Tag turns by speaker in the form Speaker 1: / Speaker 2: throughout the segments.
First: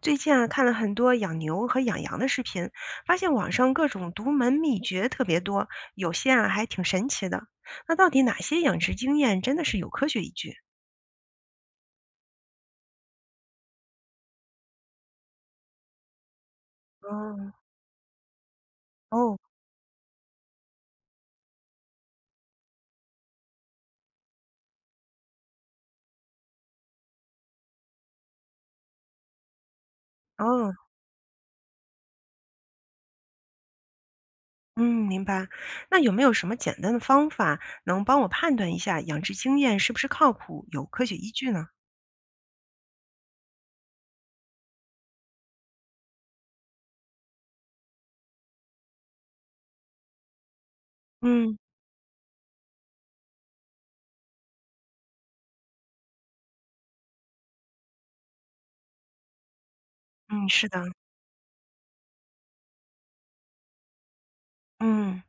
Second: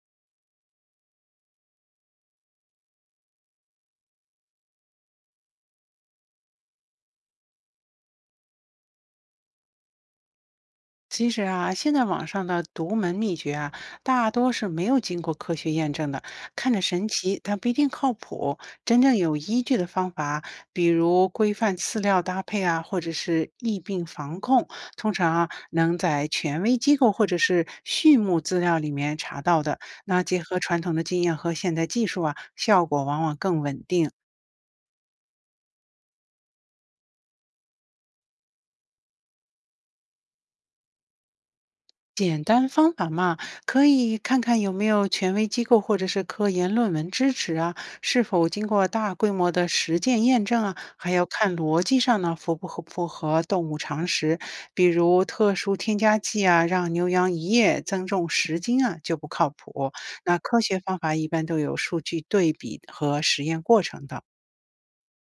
Speaker 1: 最近啊，看了很多养牛和养羊的视频，发现网上各种独门秘诀特别多，有些啊还挺神奇的。那到底哪些养殖经验真的是有科学依据？
Speaker 2: 其实啊，现在网上的独门秘诀啊，大多是没有经过科学验证的，看着神奇，
Speaker 1: 哦
Speaker 2: 但不一定靠谱。真正有
Speaker 1: 哦
Speaker 2: 依据的方法，比如规范饲料搭配啊，或者是疫病防控，通常啊能在权威机构或者是畜牧资料里面查到的。那结合
Speaker 1: 哦，
Speaker 2: 传统的经验和现代技术啊，效果往往更稳定。
Speaker 1: 嗯，明白。那有没有什么简单的方法能帮我判断一下养殖经验是不是靠谱、有科学依据呢？
Speaker 2: 简单方法嘛，可以看看有没有权威机构或者是科研论文支持啊，是否经过大规模的实践验证啊，还要看
Speaker 1: 嗯
Speaker 2: 逻辑上呢符不符合动物常识，比如特殊添加剂啊，让牛羊一夜增重10斤啊就不靠谱。那
Speaker 1: 嗯，
Speaker 2: 科
Speaker 1: 是
Speaker 2: 学
Speaker 1: 的。
Speaker 2: 方法一般都有数据对比和实验过程的。
Speaker 1: 嗯，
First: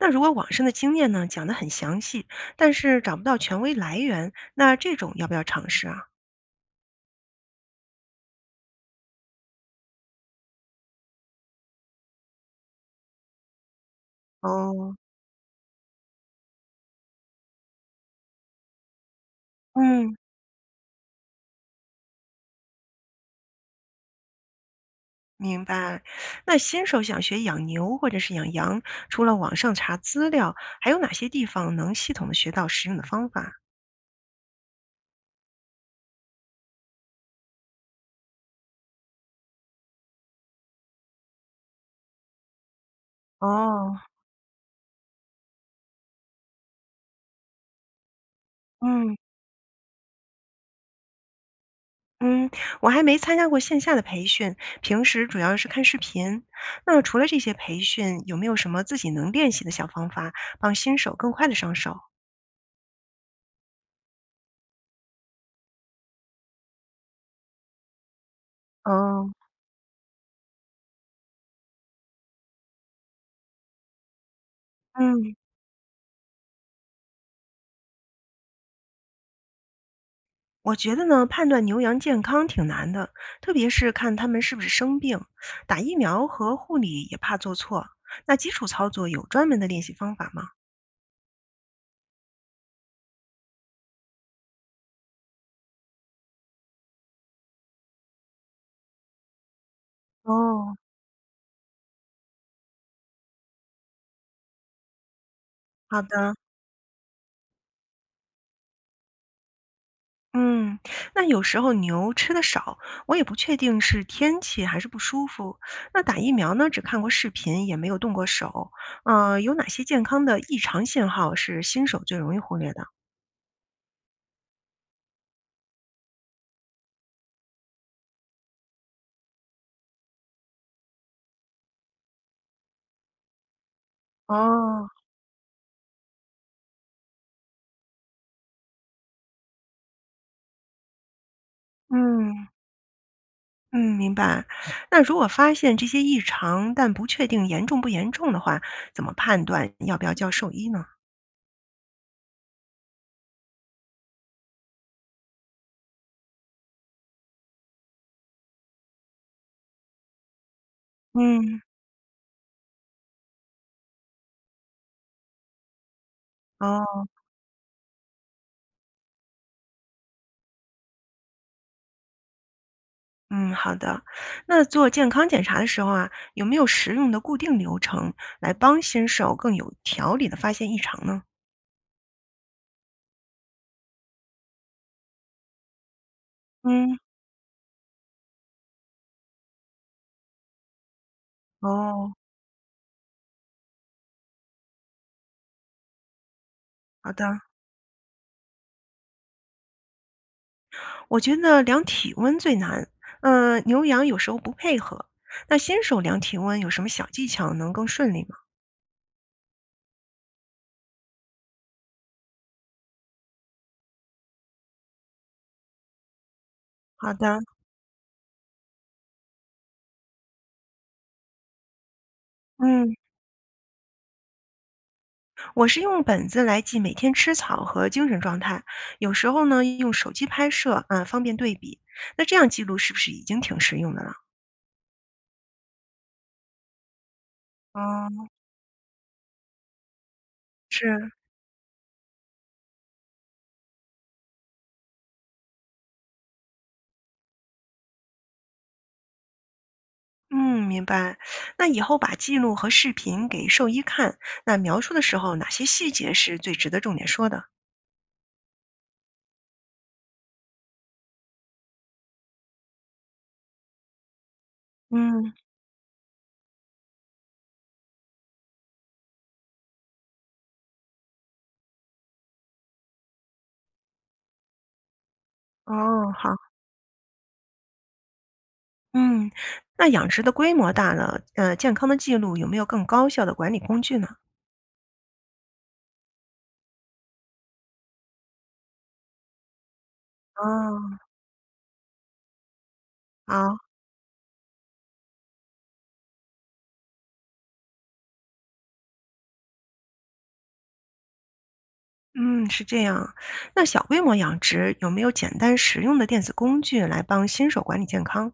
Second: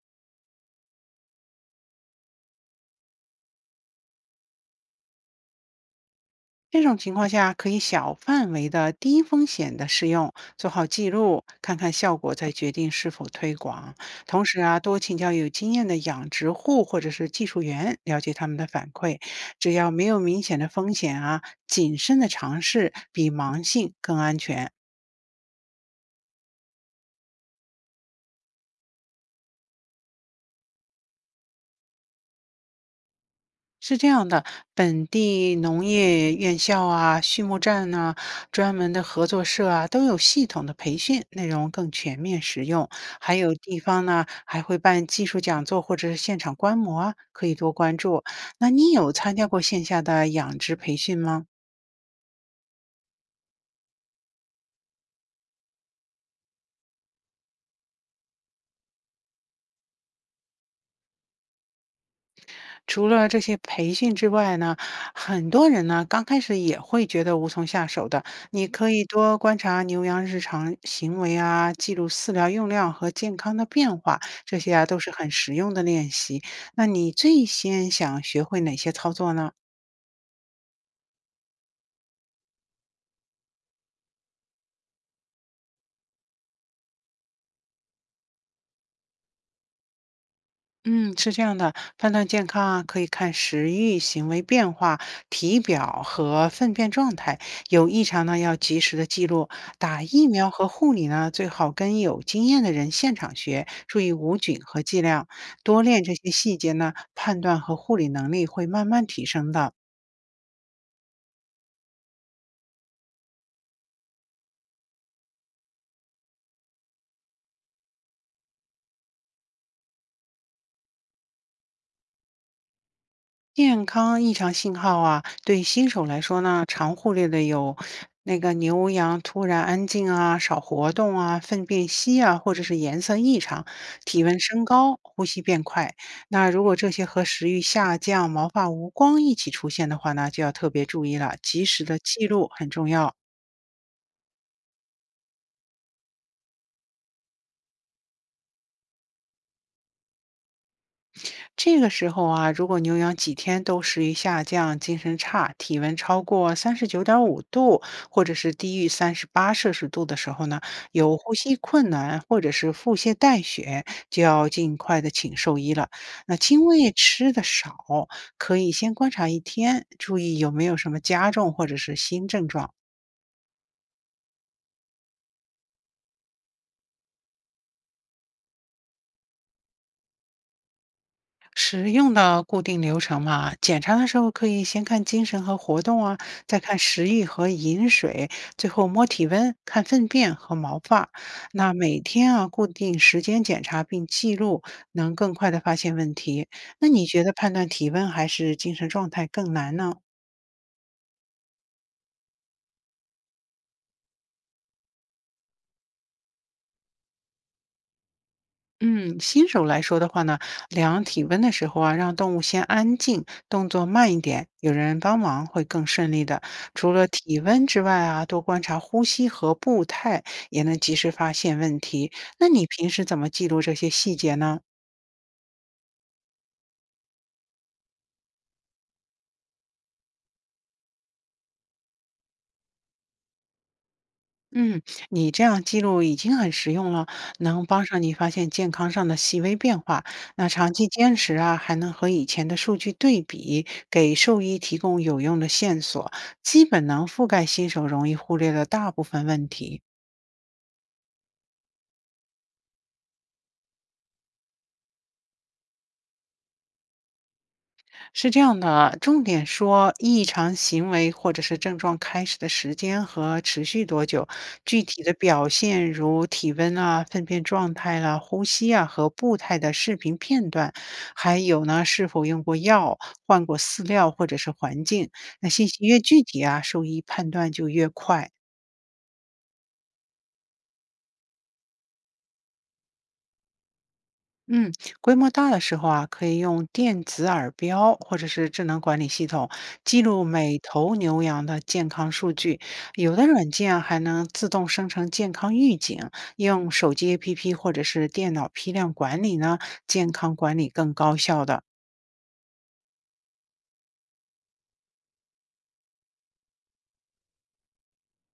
Speaker 1: 那如果网上的经验呢讲得很详细，但是找不到权威来源，那这种要不要尝试啊？
Speaker 2: 这种情况下，可以小范围的、低风险的试用，做好记录，看看效果，再决定是否推广。同时啊，
Speaker 1: 哦，
Speaker 2: 多请教有经验的养殖户或者是技术员，了解他们的反馈。只要没
Speaker 1: 嗯。
Speaker 2: 有明显的风险啊，谨慎的尝试比盲信更安全。
Speaker 1: 明白。那新手想学养牛或者是养羊，除了网上查资料，还有哪些地方能系统的学到实用的方法？
Speaker 2: 是这样的，本地农业院校啊、畜牧站呐、专门的合作社啊，都有系统的培训，内容更全面实用。还有地
Speaker 1: 哦，
Speaker 2: 方呢，还会办技术讲座或者是现场观摩啊，可以多关注。那你有
Speaker 1: 嗯
Speaker 2: 参加过线下的养殖培训吗？
Speaker 1: 嗯，我还没参加过线下的培训，平时主要是看视频。那除了这些培训，有没有什么自己能练习的小方法，帮新手更快的上手？
Speaker 2: 除了这些培训之外呢，很多人呢刚开始也会觉得无从下手的。你可以
Speaker 1: 哦，
Speaker 2: 多观察牛羊日常行为啊，记录饲料用量和健康的变化，这些啊都是很
Speaker 1: 嗯。
Speaker 2: 实用的练习。那你最先想学会哪些操作呢？
Speaker 1: 我觉得呢，判断牛羊健康挺难的，特别是看它们是不是生病，打疫苗和护理也怕做错。那基础操作有专门的练习方法吗？
Speaker 2: 嗯，是这样的，判断健康啊，可以看食欲、行为变化、体表和粪便状态，有异常呢要及时的记录。打疫苗和
Speaker 1: 哦，
Speaker 2: 护理呢，最好跟有经验的人现场学，注意无菌和剂量，多
Speaker 1: 好
Speaker 2: 练这些
Speaker 1: 的，
Speaker 2: 细节呢，判断和护理能力会慢慢提升的。
Speaker 1: 嗯，那有时候牛吃的少，我也不确定是天气还是不舒服。那打疫苗呢，只看过视频，也没有动过手。有哪些健康的异常信号是新手最容易忽略的？
Speaker 2: 健康异常信号啊，对新手来说呢，常忽略的有那个牛羊突然安静啊、少活动啊、粪便稀啊，或者是颜色异常、体温升
Speaker 1: 哦，
Speaker 2: 高、呼吸变快。那如果这些和食欲下降、毛发无光一起出现的话呢，就要特别注意了，及时的记
Speaker 1: 嗯。
Speaker 2: 录很重要。
Speaker 1: 嗯，明白。那如果发现这些异常，但不确定严重不严重的话，怎么判断要不要叫兽医呢？
Speaker 2: 这个时候啊，如果牛羊几天都食欲下降、精神差、体温超过39.5度，或者是低于38摄氏度的时候呢，有呼吸
Speaker 1: 嗯，
Speaker 2: 困难或者是腹泻带血，就要尽快的请兽医了。那精卫
Speaker 1: 哦，
Speaker 2: 吃的少，可以先观察一天，注意有没有什么加重或者是新症状。
Speaker 1: 嗯，好的。那做健康检查的时候啊，有没有实用的固定流程来帮新手更有条理的发现异常呢？
Speaker 2: 使用的固定流程嘛，检查的时候可以先看精神和活动啊，再看
Speaker 1: 嗯，
Speaker 2: 食欲和饮水，最后摸体温、看粪便和毛发。那每
Speaker 1: 哦，
Speaker 2: 天啊，固定时间检查并记录，能更快的发现问题。那你
Speaker 1: 好的。
Speaker 2: 觉得判断体温还是精神状态更难呢？
Speaker 1: 我觉得量体温最难，嗯，牛羊有时候不配合。那新手量体温有什么小技巧能更顺利吗？
Speaker 2: 嗯，新手来说的话呢，量体温的时候啊，让动物先安静，动作慢一点，有人帮忙会更顺利的。除了
Speaker 1: 好的，
Speaker 2: 体温之外啊，多观察呼吸和步态，也能及时发现问题。那你平
Speaker 1: 嗯。
Speaker 2: 时怎么记录这些细节呢？
Speaker 1: 我是用本子来记每天吃草和精神状态，有时候呢用手机拍摄啊，方便对比。那这样记录是不是已经挺实用的了？
Speaker 2: 嗯，你这样记录已经很实用了，能帮上你
Speaker 1: 哦，
Speaker 2: 发现健康上的细微变化。那长期
Speaker 1: 是，
Speaker 2: 坚持啊，还能和以前的数据对比，给兽医提供有用的线索，基本能覆盖新手容易忽略的大部分问题。
Speaker 1: 嗯，明白。那以后把记录和视频给兽医看，那描述的时候哪些细节是最值得重点说的？
Speaker 2: 是这样的，重点说异常行为或者是症状开始的时间和持续多久，具体的
Speaker 1: 嗯，
Speaker 2: 表现如体温啊、粪便状态啦、呼吸啊和步态的视频片段，还有呢是否用过药、换过饲料或者是环境。那信息越
Speaker 1: 哦，
Speaker 2: 具
Speaker 1: 好，
Speaker 2: 体啊，兽医判断就越快。
Speaker 1: 嗯，那养殖的规模大了，健康的记录有没有更高效的管理工具呢？
Speaker 2: 嗯，规模大的时候啊，可以用电子耳标或者是智能管理系统记录每
Speaker 1: 哦，
Speaker 2: 头牛羊的健康数据。有的软
Speaker 1: 好。
Speaker 2: 件啊还能自动生成健康预警，用手机 APP 或者是电脑批量管理呢，健康管理更高效的。
Speaker 1: 嗯，是这样。那小规模养殖有没有简单实用的电子工具来帮新手管理健康？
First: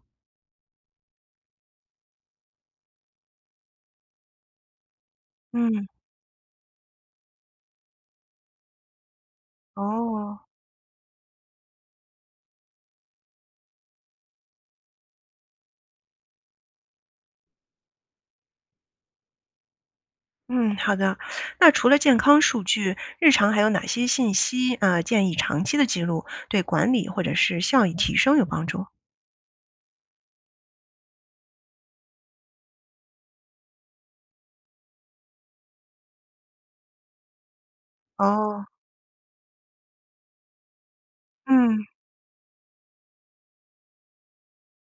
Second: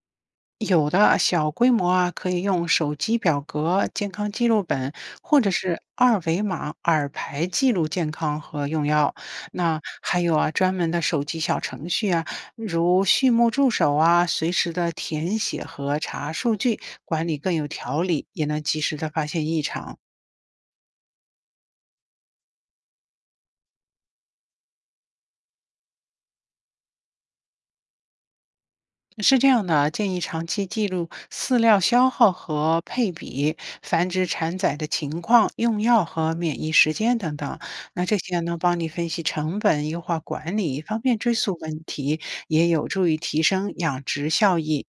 Speaker 2: 有的小规模啊，可以用手机表格、健康记录本，或者是
Speaker 1: 嗯，
Speaker 2: 二维码耳牌记录健康和用药。那还有
Speaker 1: 哦，
Speaker 2: 啊，专门的手机小程序啊，如畜牧助手啊，随时的填写和查数据，管理更有条理，也能及时的发现异常。
Speaker 1: 嗯，好的。那除了健康数据，日常还有哪些信息啊，建议长期的记录对管理或者是效益提升有帮助？
Speaker 2: 是这样的啊，建议长期记录饲料消耗和配比、繁殖产仔的情况、用药和免疫时间等等。那这些能
Speaker 1: 哦，
Speaker 2: 帮你分析成本、优化管理，方便追溯问
Speaker 1: 嗯，
Speaker 2: 题，也有助于提升养殖效益。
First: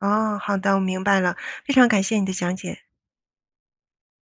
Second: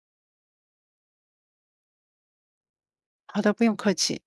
Speaker 1: 哦，好的，我明白了，非常感谢你的讲解。
Speaker 2: 好的，不用客气。